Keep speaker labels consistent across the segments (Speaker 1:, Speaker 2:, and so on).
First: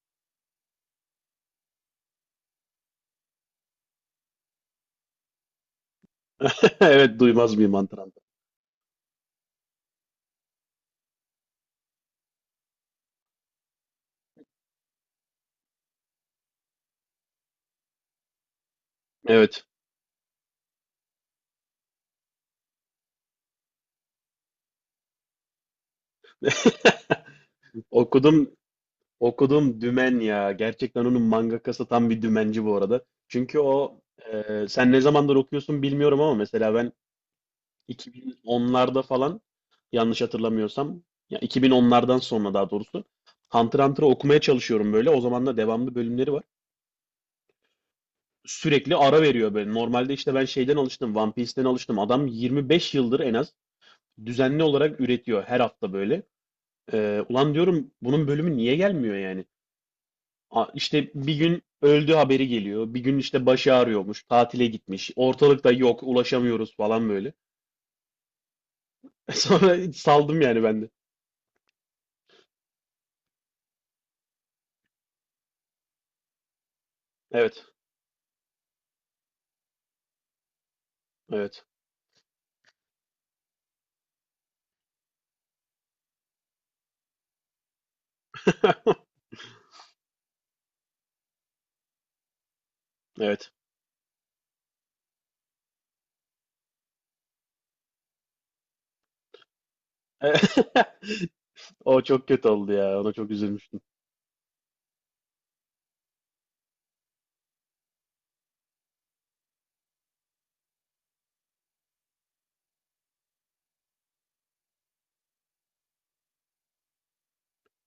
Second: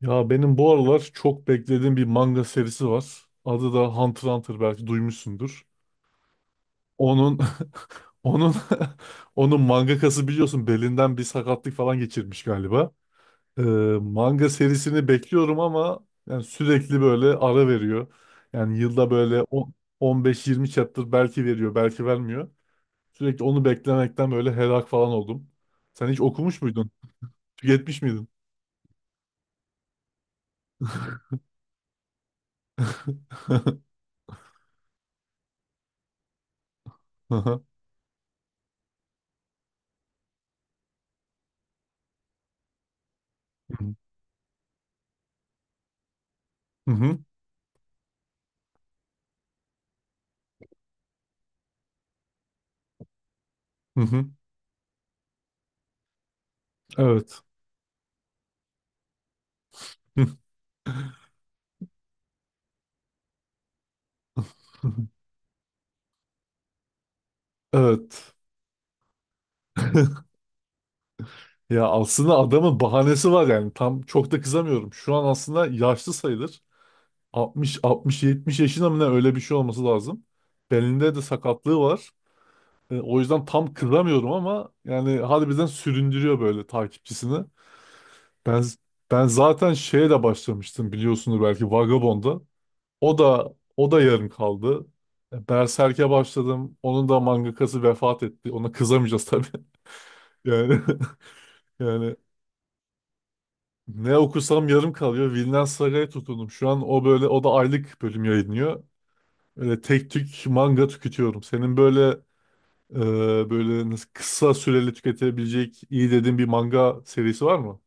Speaker 1: Ya benim bu aralar çok beklediğim bir manga serisi var. Adı da Hunter x Hunter, belki duymuşsundur.
Speaker 2: Evet,
Speaker 1: Onun
Speaker 2: duymaz mıyım Antran'da?
Speaker 1: onun onun mangakası, biliyorsun, belinden bir sakatlık falan geçirmiş galiba. Ee, Manga serisini bekliyorum ama yani sürekli böyle ara veriyor. Yani yılda böyle
Speaker 2: Evet.
Speaker 1: 15-20 chapter belki veriyor, belki vermiyor. Sürekli onu beklemekten böyle helak falan oldum. Sen hiç okumuş muydun? Tüketmiş miydin?
Speaker 2: Okudum okudum Dümen ya. Gerçekten onun mangakası tam bir dümenci bu arada. Çünkü o sen ne zamandır okuyorsun bilmiyorum, ama mesela ben
Speaker 1: Hı hı.
Speaker 2: 2010'larda falan, yanlış hatırlamıyorsam, ya 2010'lardan sonra daha doğrusu Hunter x Hunter'ı okumaya çalışıyorum böyle. O zaman da devamlı bölümleri var.
Speaker 1: Hı hı.
Speaker 2: Sürekli ara veriyor böyle. Normalde işte ben şeyden alıştım, One Piece'den alıştım. Adam 25 yıldır en az
Speaker 1: Hı hı.
Speaker 2: düzenli olarak üretiyor her hafta böyle.
Speaker 1: Evet.
Speaker 2: Ulan diyorum bunun bölümü niye gelmiyor yani? İşte bir gün öldü haberi geliyor. Bir gün işte başı ağrıyormuş. Tatile gitmiş. Ortalıkta yok. Ulaşamıyoruz falan böyle.
Speaker 1: Evet.
Speaker 2: Sonra saldım yani ben de.
Speaker 1: Ya aslında adamın bahanesi var yani. Tam çok da kızamıyorum. Şu an aslında yaşlı sayılır.
Speaker 2: Evet.
Speaker 1: 60 60 70 yaşında mı ne, öyle bir şey olması lazım. Belinde de
Speaker 2: Evet.
Speaker 1: sakatlığı var. E, o yüzden tam kızamıyorum ama yani harbiden süründürüyor böyle takipçisini. Ben ben zaten şeye de başlamıştım, biliyorsunuz belki, Vagabond'a. O
Speaker 2: Evet.
Speaker 1: da o da yarım kaldı. E, Berserk'e başladım. Onun da mangakası vefat etti. Ona kızamayacağız tabii. Yani
Speaker 2: O
Speaker 1: Yani
Speaker 2: çok kötü oldu ya. Ona çok üzülmüştüm.
Speaker 1: ne okusam yarım kalıyor. Vinland Saga'ya tutundum. Şu an o böyle, o da aylık bölüm yayınlıyor. Öyle tek tük manga tüketiyorum. Senin böyle e, böyle nasıl kısa süreli tüketebilecek iyi dediğin bir manga serisi var mı?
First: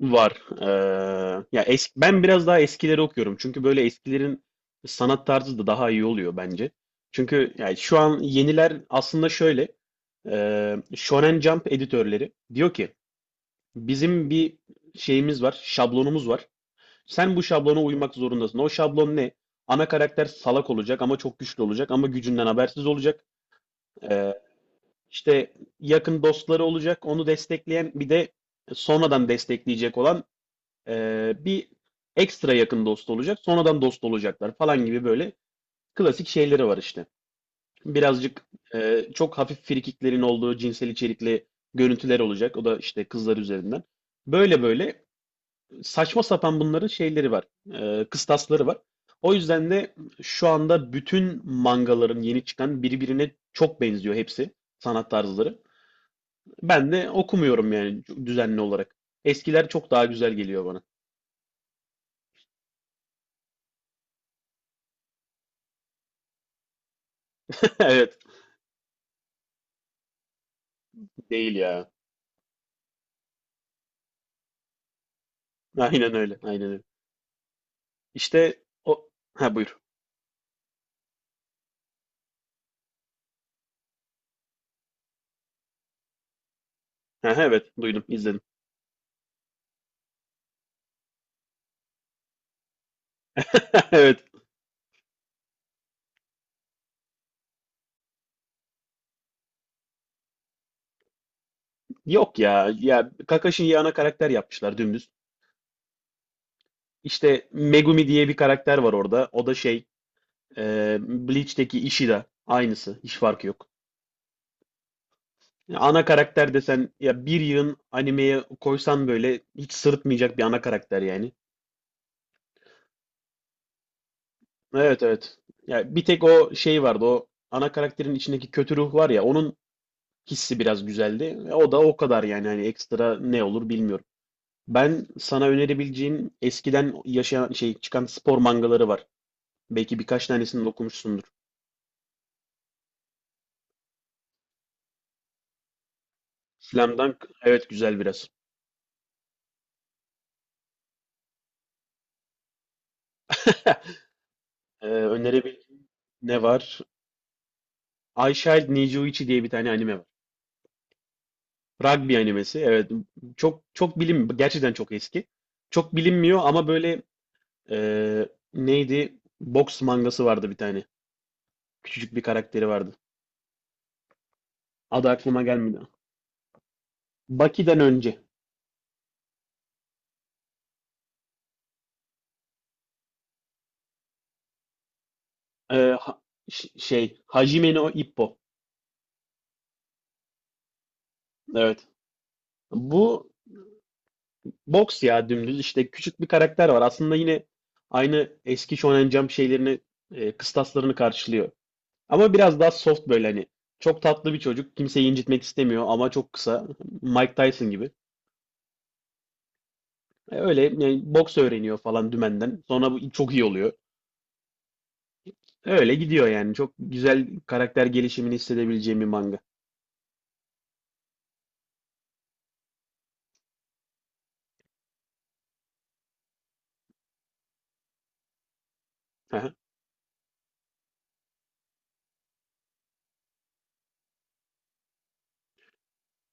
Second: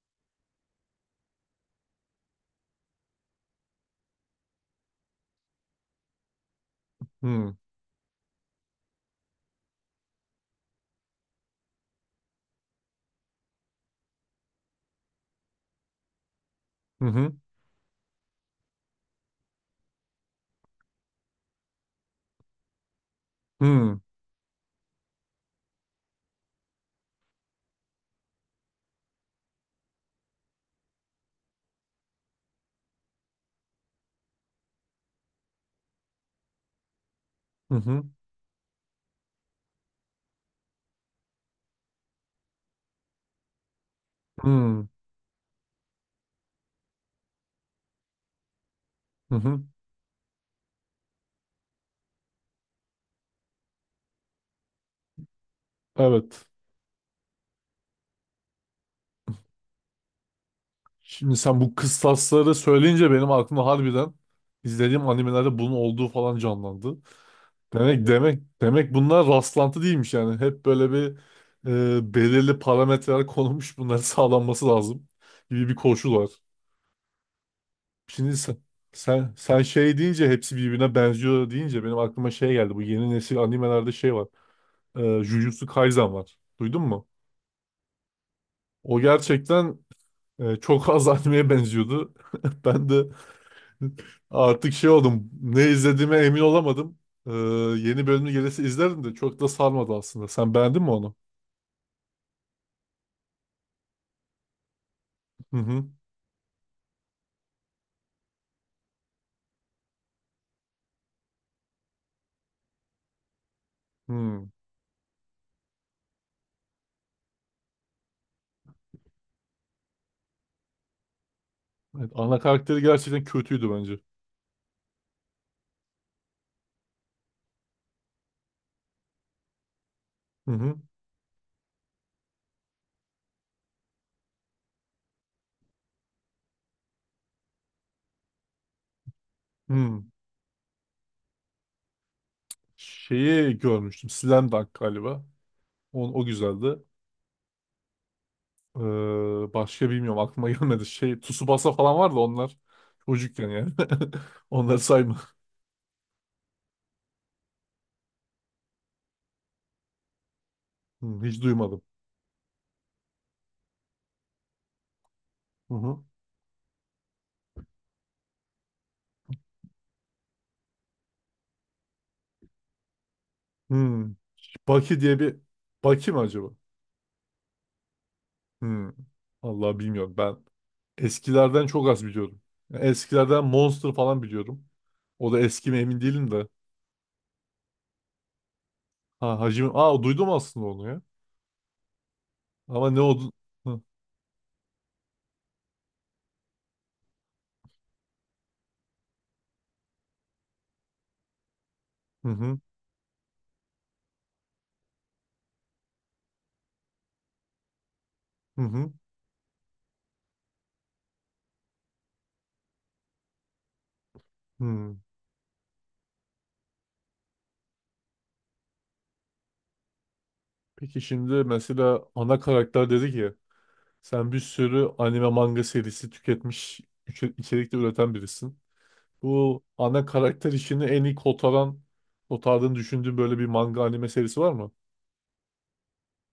Speaker 2: Var. Ya ben biraz daha eskileri okuyorum. Çünkü böyle eskilerin sanat tarzı da daha iyi oluyor bence.
Speaker 1: Hmm.
Speaker 2: Çünkü yani şu an yeniler aslında şöyle. Shonen Jump editörleri diyor ki bizim bir şeyimiz var, şablonumuz var.
Speaker 1: Hı hı.
Speaker 2: Sen bu şablona uymak zorundasın. O şablon ne? Ana karakter salak olacak ama çok güçlü olacak ama gücünden habersiz olacak.
Speaker 1: Hmm.
Speaker 2: Eee işte yakın dostları olacak. Onu destekleyen bir de sonradan destekleyecek olan bir ekstra yakın dost olacak, sonradan dost olacaklar falan gibi böyle klasik şeyleri var işte.
Speaker 1: Hı hı.
Speaker 2: Birazcık çok hafif frikiklerin olduğu cinsel içerikli görüntüler olacak. O da işte kızlar üzerinden. Böyle
Speaker 1: Hmm.
Speaker 2: böyle saçma sapan bunların şeyleri var, kıstasları var.
Speaker 1: Hı
Speaker 2: O
Speaker 1: hı.
Speaker 2: yüzden de şu anda bütün mangaların yeni çıkan birbirine çok benziyor, hepsi sanat tarzları.
Speaker 1: Evet.
Speaker 2: Ben de okumuyorum yani düzenli olarak. Eskiler çok daha güzel geliyor bana.
Speaker 1: Şimdi sen bu kıstasları söyleyince benim aklımda harbiden izlediğim animelerde bunun olduğu falan canlandı. Demek
Speaker 2: Evet,
Speaker 1: demek demek bunlar rastlantı değilmiş yani. Hep böyle bir
Speaker 2: değil ya.
Speaker 1: belirli parametreler konulmuş, bunların sağlanması lazım gibi bir
Speaker 2: Aynen
Speaker 1: koşul var.
Speaker 2: öyle. Aynen öyle.
Speaker 1: Şimdi
Speaker 2: İşte o,
Speaker 1: sen
Speaker 2: ha
Speaker 1: sen
Speaker 2: buyur.
Speaker 1: şey deyince, hepsi birbirine benziyor deyince, benim aklıma şey geldi. Bu yeni nesil animelerde şey var. E, Jujutsu Kaisen var. Duydun mu?
Speaker 2: Ha, evet, duydum, izledim.
Speaker 1: O gerçekten çok az animeye benziyordu. Ben de
Speaker 2: Evet.
Speaker 1: artık şey oldum. Ne izlediğime emin olamadım. E, yeni bölümü gelirse izlerim de çok da sarmadı aslında. Sen beğendin mi onu?
Speaker 2: Yok ya. Ya Kakashi'yi ana karakter yapmışlar dümdüz.
Speaker 1: Hı hı.
Speaker 2: İşte Megumi diye bir karakter var orada. O da şey, Bleach'teki Ishida. Aynısı. Hiç farkı yok.
Speaker 1: Hı.
Speaker 2: Ya ana karakter desen, ya bir yığın animeye koysan böyle hiç sırıtmayacak bir ana karakter yani.
Speaker 1: Evet, ana karakteri gerçekten kötüydü bence.
Speaker 2: Evet, evet. Ya bir tek o şey vardı, o ana karakterin içindeki kötü ruh var ya, onun
Speaker 1: Hı
Speaker 2: hissi
Speaker 1: hı.
Speaker 2: biraz güzeldi. O da o kadar yani, hani ekstra ne olur bilmiyorum. Ben sana önerebileceğim eskiden yaşayan şey, çıkan spor mangaları var. Belki
Speaker 1: Hı.
Speaker 2: birkaç tanesini de okumuşsundur.
Speaker 1: Şeyi görmüştüm, Slam Dunk galiba. O, o güzeldi.
Speaker 2: Slam Dunk, evet, güzel biraz.
Speaker 1: Başka bilmiyorum, aklıma gelmedi. Şey Tsubasa falan vardı onlar. Çocukken yani. Onları sayma.
Speaker 2: Önerebileceğim ne var? I Child Nijiuichi diye bir tane anime var.
Speaker 1: Hı, hiç duymadım.
Speaker 2: Rugby animesi. Evet, çok çok bilim, gerçekten çok eski.
Speaker 1: Hı
Speaker 2: Çok
Speaker 1: hı.
Speaker 2: bilinmiyor ama böyle, e, neydi? Boks mangası vardı bir tane. Küçücük bir karakteri vardı.
Speaker 1: Hı. Baki
Speaker 2: Adı
Speaker 1: diye bir,
Speaker 2: aklıma gelmedi.
Speaker 1: Baki mi acaba?
Speaker 2: Baki'den önce.
Speaker 1: Hı. Allah bilmiyorum ben. Eskilerden çok az biliyorum. Yani eskilerden Monster falan biliyorum. O da eski mi
Speaker 2: Ee,
Speaker 1: emin
Speaker 2: ha-
Speaker 1: değilim de.
Speaker 2: Şey, Hajime no Ippo.
Speaker 1: Ha Hacı... Aa, duydum aslında onu ya.
Speaker 2: Evet.
Speaker 1: Ama ne
Speaker 2: Bu
Speaker 1: oldu? Hı
Speaker 2: boks ya, dümdüz işte küçük bir karakter var. Aslında yine aynı eski Shonen Jump şeylerini, kıstaslarını karşılıyor.
Speaker 1: hı,
Speaker 2: Ama
Speaker 1: hı
Speaker 2: biraz daha soft böyle, hani. Çok tatlı bir çocuk. Kimseyi incitmek istemiyor ama çok kısa. Mike Tyson gibi.
Speaker 1: hı.
Speaker 2: Öyle yani boks öğreniyor falan dümenden. Sonra bu çok iyi oluyor.
Speaker 1: Hı, hı.
Speaker 2: Öyle gidiyor yani. Çok güzel karakter gelişimini hissedebileceğim bir manga.
Speaker 1: Peki şimdi mesela ana karakter dedi ki, sen bir sürü anime manga serisi tüketmiş, içerikte üreten birisin.
Speaker 2: Aha.
Speaker 1: Bu ana karakter işini en iyi kotardığını düşündüğün böyle bir manga anime serisi var mı?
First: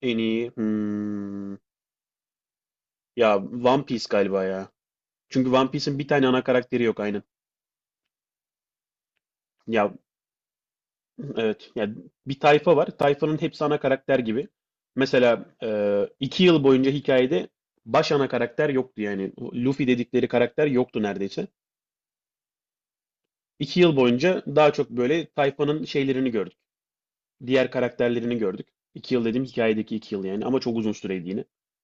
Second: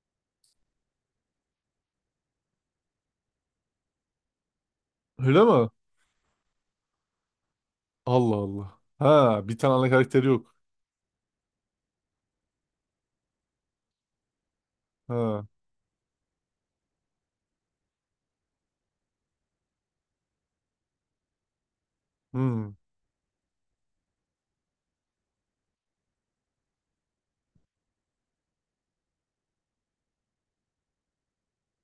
Speaker 2: En iyi. Ya One Piece galiba ya.
Speaker 1: Öyle
Speaker 2: Çünkü
Speaker 1: mi?
Speaker 2: One Piece'in bir tane ana karakteri yok aynen.
Speaker 1: Allah Allah. Ha, bir tane ana
Speaker 2: Ya
Speaker 1: karakteri yok.
Speaker 2: evet. Ya bir tayfa var. Tayfanın hepsi ana karakter gibi.
Speaker 1: Ha.
Speaker 2: Mesela iki yıl boyunca hikayede baş ana karakter yoktu yani. O Luffy dedikleri karakter yoktu neredeyse.
Speaker 1: Hmm.
Speaker 2: İki yıl boyunca daha çok böyle tayfanın şeylerini gördük. Diğer karakterlerini gördük. İki yıl dediğim hikayedeki iki yıl yani. Ama çok uzun süreydi yine.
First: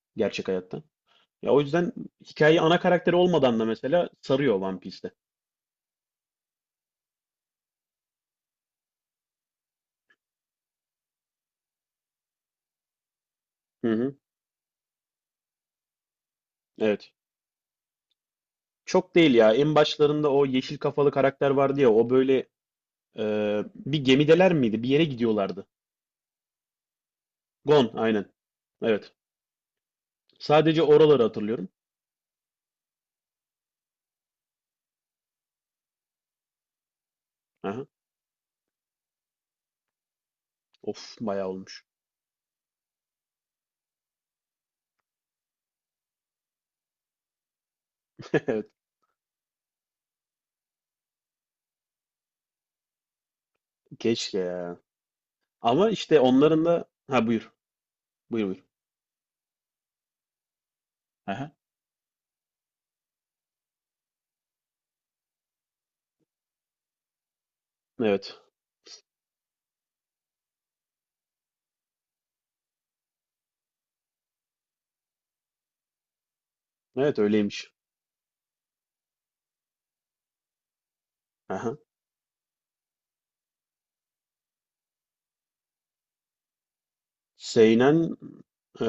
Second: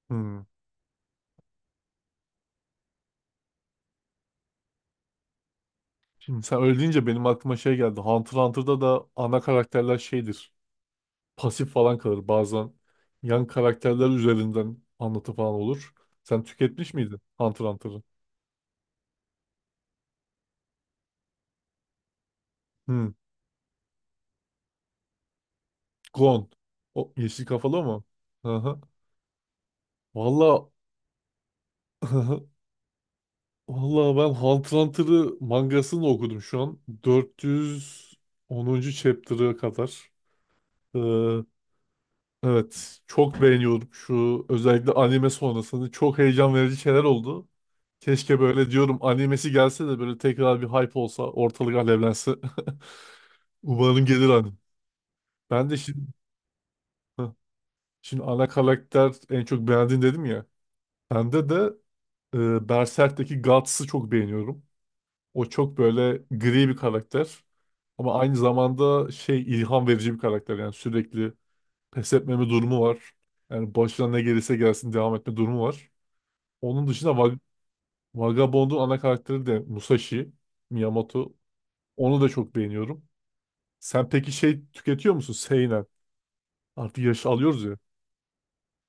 Speaker 1: Hmm.
Speaker 2: Gerçek hayatta. Ya o yüzden hikaye ana karakteri olmadan da mesela sarıyor One Piece'te.
Speaker 1: Şimdi sen öyle deyince benim aklıma şey geldi. Hunter x Hunter'da da ana karakterler şeydir, pasif falan kalır. Bazen yan
Speaker 2: Hı
Speaker 1: karakterler
Speaker 2: hı.
Speaker 1: üzerinden anlatı falan olur. Sen tüketmiş
Speaker 2: Evet.
Speaker 1: miydin Hunter x Hunter'ı?
Speaker 2: Çok değil ya. En başlarında o yeşil kafalı karakter vardı ya. O böyle
Speaker 1: Hmm.
Speaker 2: bir gemideler miydi? Bir yere gidiyorlardı.
Speaker 1: Gon. O yeşil kafalı
Speaker 2: Gon,
Speaker 1: mı?
Speaker 2: aynen.
Speaker 1: Hı hı.
Speaker 2: Evet.
Speaker 1: Valla
Speaker 2: Sadece oraları hatırlıyorum.
Speaker 1: valla ben Hunter x Hunter'ı, mangasını okudum şu an.
Speaker 2: Aha.
Speaker 1: 410. chapter'a kadar.
Speaker 2: Of,
Speaker 1: Ee,
Speaker 2: bayağı olmuş.
Speaker 1: evet. Çok beğeniyorum, şu özellikle anime sonrasında çok heyecan verici şeyler oldu. Keşke
Speaker 2: Evet.
Speaker 1: böyle diyorum, animesi gelse de böyle tekrar bir hype olsa, ortalık alevlense. Umarım gelir
Speaker 2: Keşke
Speaker 1: hanım.
Speaker 2: ya.
Speaker 1: Ben de
Speaker 2: Ama
Speaker 1: şimdi
Speaker 2: işte onların da...
Speaker 1: Heh.
Speaker 2: Ha buyur.
Speaker 1: Şimdi
Speaker 2: Buyur,
Speaker 1: ana
Speaker 2: buyur.
Speaker 1: karakter en çok beğendiğin dedim ya. Bende
Speaker 2: Aha.
Speaker 1: de Berserk'teki Guts'ı çok beğeniyorum. O çok böyle gri bir karakter. Ama aynı
Speaker 2: Evet.
Speaker 1: zamanda şey, ilham verici bir karakter. Yani sürekli pes etmeme durumu var. Yani başına ne gelirse gelsin devam etme durumu var. Onun dışında
Speaker 2: Evet, öyleymiş.
Speaker 1: Vagabond'un ana karakteri de Musashi Miyamoto.
Speaker 2: Aha.
Speaker 1: Onu da çok beğeniyorum. Sen peki şey tüketiyor musun? Seinen. Artık yaş alıyoruz ya.
Speaker 2: Seinen... e,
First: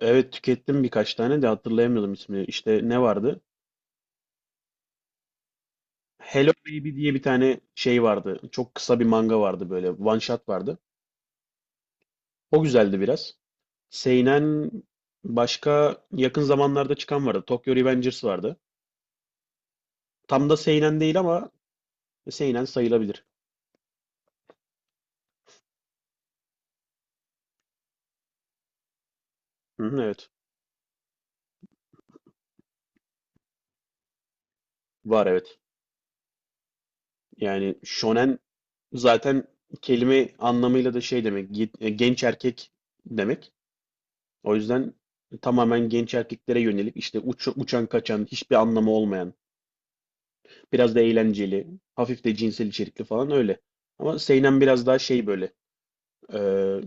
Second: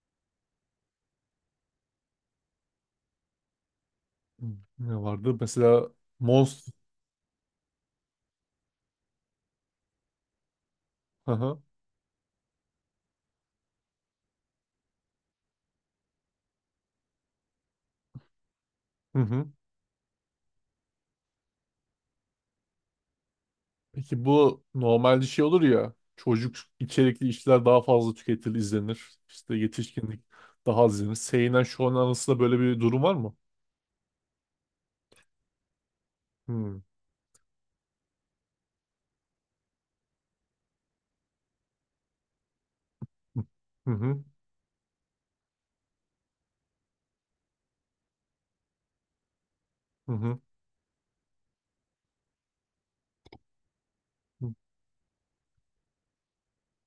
Speaker 2: evet, tükettim birkaç tane de hatırlayamıyordum ismini. İşte ne vardı?
Speaker 1: Hmm, ne vardı? Mesela
Speaker 2: Hello
Speaker 1: Monster.
Speaker 2: Baby diye bir tane şey vardı. Çok kısa bir manga vardı böyle. One shot vardı.
Speaker 1: Hı hı.
Speaker 2: O güzeldi biraz. Seinen, başka yakın zamanlarda çıkan vardı. Tokyo Revengers vardı.
Speaker 1: Hı hı.
Speaker 2: Tam da seinen değil ama seinen sayılabilir.
Speaker 1: Peki bu normalde şey olur ya, çocuk içerikli işler daha fazla tüketilir, izlenir. İşte
Speaker 2: Hı hı,
Speaker 1: yetişkinlik
Speaker 2: evet.
Speaker 1: daha az izlenir. Seinen şu an arasında böyle bir durum var mı?
Speaker 2: Var, evet.
Speaker 1: Hmm.
Speaker 2: Yani shonen zaten kelime anlamıyla da şey demek. Genç erkek demek.
Speaker 1: Hı hı.
Speaker 2: O yüzden tamamen genç erkeklere yönelik, işte uçan kaçan hiçbir anlamı olmayan,
Speaker 1: Hı hı.
Speaker 2: biraz da eğlenceli, hafif de cinsel içerikli falan öyle. Ama seinen biraz daha şey böyle. Ee,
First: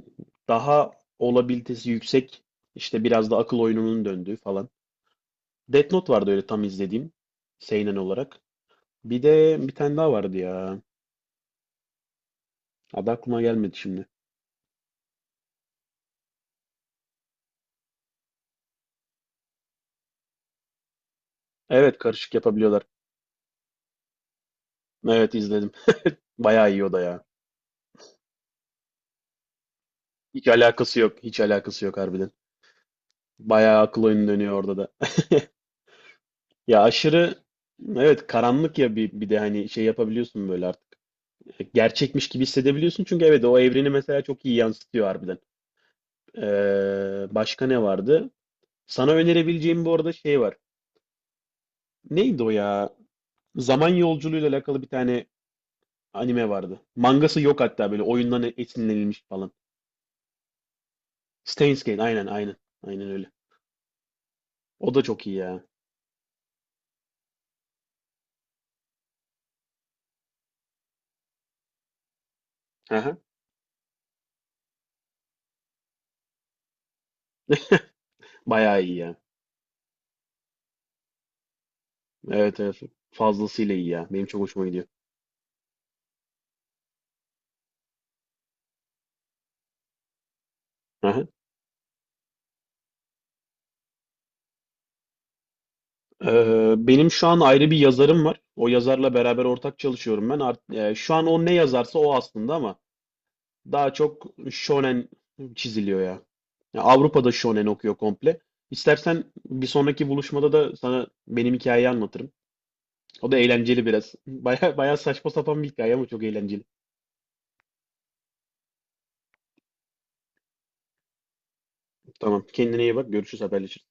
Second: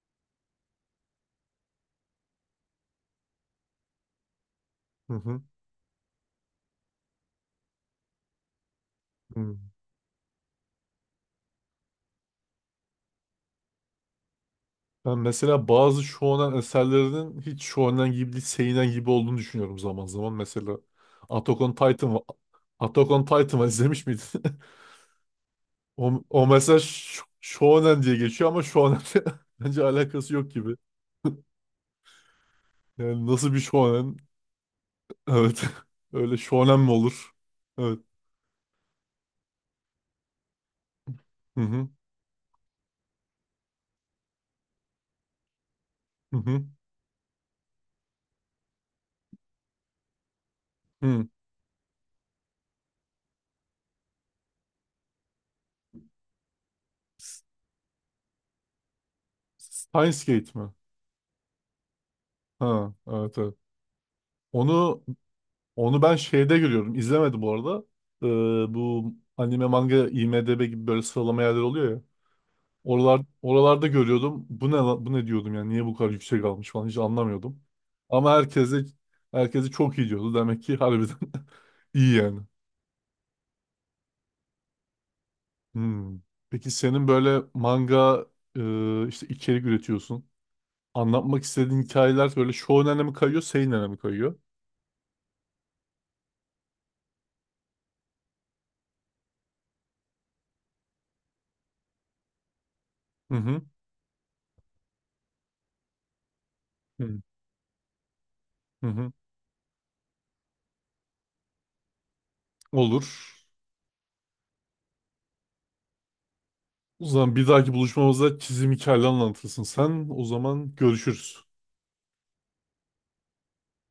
Speaker 2: daha olabilitesi yüksek, işte biraz da akıl oyununun döndüğü falan.
Speaker 1: Hı hı.
Speaker 2: Death Note vardı öyle, tam izlediğim seinen olarak. Bir
Speaker 1: Hı, hı.
Speaker 2: de bir tane daha vardı ya. Adı aklıma gelmedi şimdi.
Speaker 1: Ben mesela bazı shonen eserlerinin hiç shonen gibi değil, seinen gibi olduğunu düşünüyorum zaman zaman. Mesela Attack on
Speaker 2: Evet,
Speaker 1: Titan var.
Speaker 2: karışık yapabiliyorlar.
Speaker 1: Attack on Titan var, izlemiş miydin?
Speaker 2: Evet, izledim.
Speaker 1: O, o
Speaker 2: Bayağı
Speaker 1: mesela
Speaker 2: iyi o da ya.
Speaker 1: Shonen diye geçiyor ama Shonen bence alakası
Speaker 2: Hiç
Speaker 1: yok gibi.
Speaker 2: alakası yok. Hiç alakası yok harbiden.
Speaker 1: Yani nasıl bir
Speaker 2: Bayağı akıl
Speaker 1: Shonen?
Speaker 2: oyunu dönüyor orada da.
Speaker 1: Evet. Öyle Shonen
Speaker 2: Ya
Speaker 1: mi olur?
Speaker 2: aşırı,
Speaker 1: Evet.
Speaker 2: evet, karanlık ya, bir, bir de hani şey yapabiliyorsun böyle artık.
Speaker 1: Hı hı.
Speaker 2: Gerçekmiş gibi hissedebiliyorsun, çünkü evet, o evreni mesela çok iyi yansıtıyor harbiden.
Speaker 1: Hı hı.
Speaker 2: Başka ne vardı? Sana önerebileceğim bu arada şey var.
Speaker 1: Hı.
Speaker 2: Neydi o ya? Zaman yolculuğuyla alakalı bir tane anime vardı. Mangası yok hatta, böyle oyundan esinlenilmiş falan.
Speaker 1: Steins Gate mi?
Speaker 2: Steins Gate, aynen, aynen.
Speaker 1: Ha,
Speaker 2: Aynen öyle.
Speaker 1: evet evet.
Speaker 2: O da
Speaker 1: Onu
Speaker 2: çok iyi ya.
Speaker 1: Onu ben şeyde görüyorum. İzlemedim bu arada. Bu anime manga IMDb gibi böyle sıralama yerleri oluyor.
Speaker 2: Aha.
Speaker 1: Oralarda görüyordum. Bu ne bu ne diyordum yani, niye bu kadar yüksek almış falan, hiç anlamıyordum. Ama
Speaker 2: Bayağı iyi ya.
Speaker 1: herkese çok iyi diyordu. Demek ki harbiden iyi yani.
Speaker 2: Evet, evet. Fazlasıyla iyi ya. Benim çok hoşuma gidiyor.
Speaker 1: Hmm. Peki senin böyle manga işte içerik üretiyorsun.
Speaker 2: Aha.
Speaker 1: Anlatmak istediğin hikayeler böyle shonen'e mi kayıyor, seinen'e mi kayıyor?
Speaker 2: Benim şu an ayrı bir yazarım var. O yazarla beraber ortak çalışıyorum ben. Şu an o ne yazarsa o aslında, ama
Speaker 1: Hı hı.
Speaker 2: daha çok shonen çiziliyor ya. Ya
Speaker 1: Hı
Speaker 2: Avrupa'da shonen okuyor komple.
Speaker 1: hı. Hı.
Speaker 2: İstersen bir sonraki buluşmada da sana benim hikayeyi anlatırım. O
Speaker 1: Olur.
Speaker 2: da eğlenceli biraz. Baya baya saçma sapan bir hikaye ama çok eğlenceli.
Speaker 1: O zaman bir dahaki buluşmamızda çizim hikayeleri anlatırsın sen. O zaman görüşürüz.
Speaker 2: Tamam. Kendine iyi bak. Görüşürüz, haberleşiriz.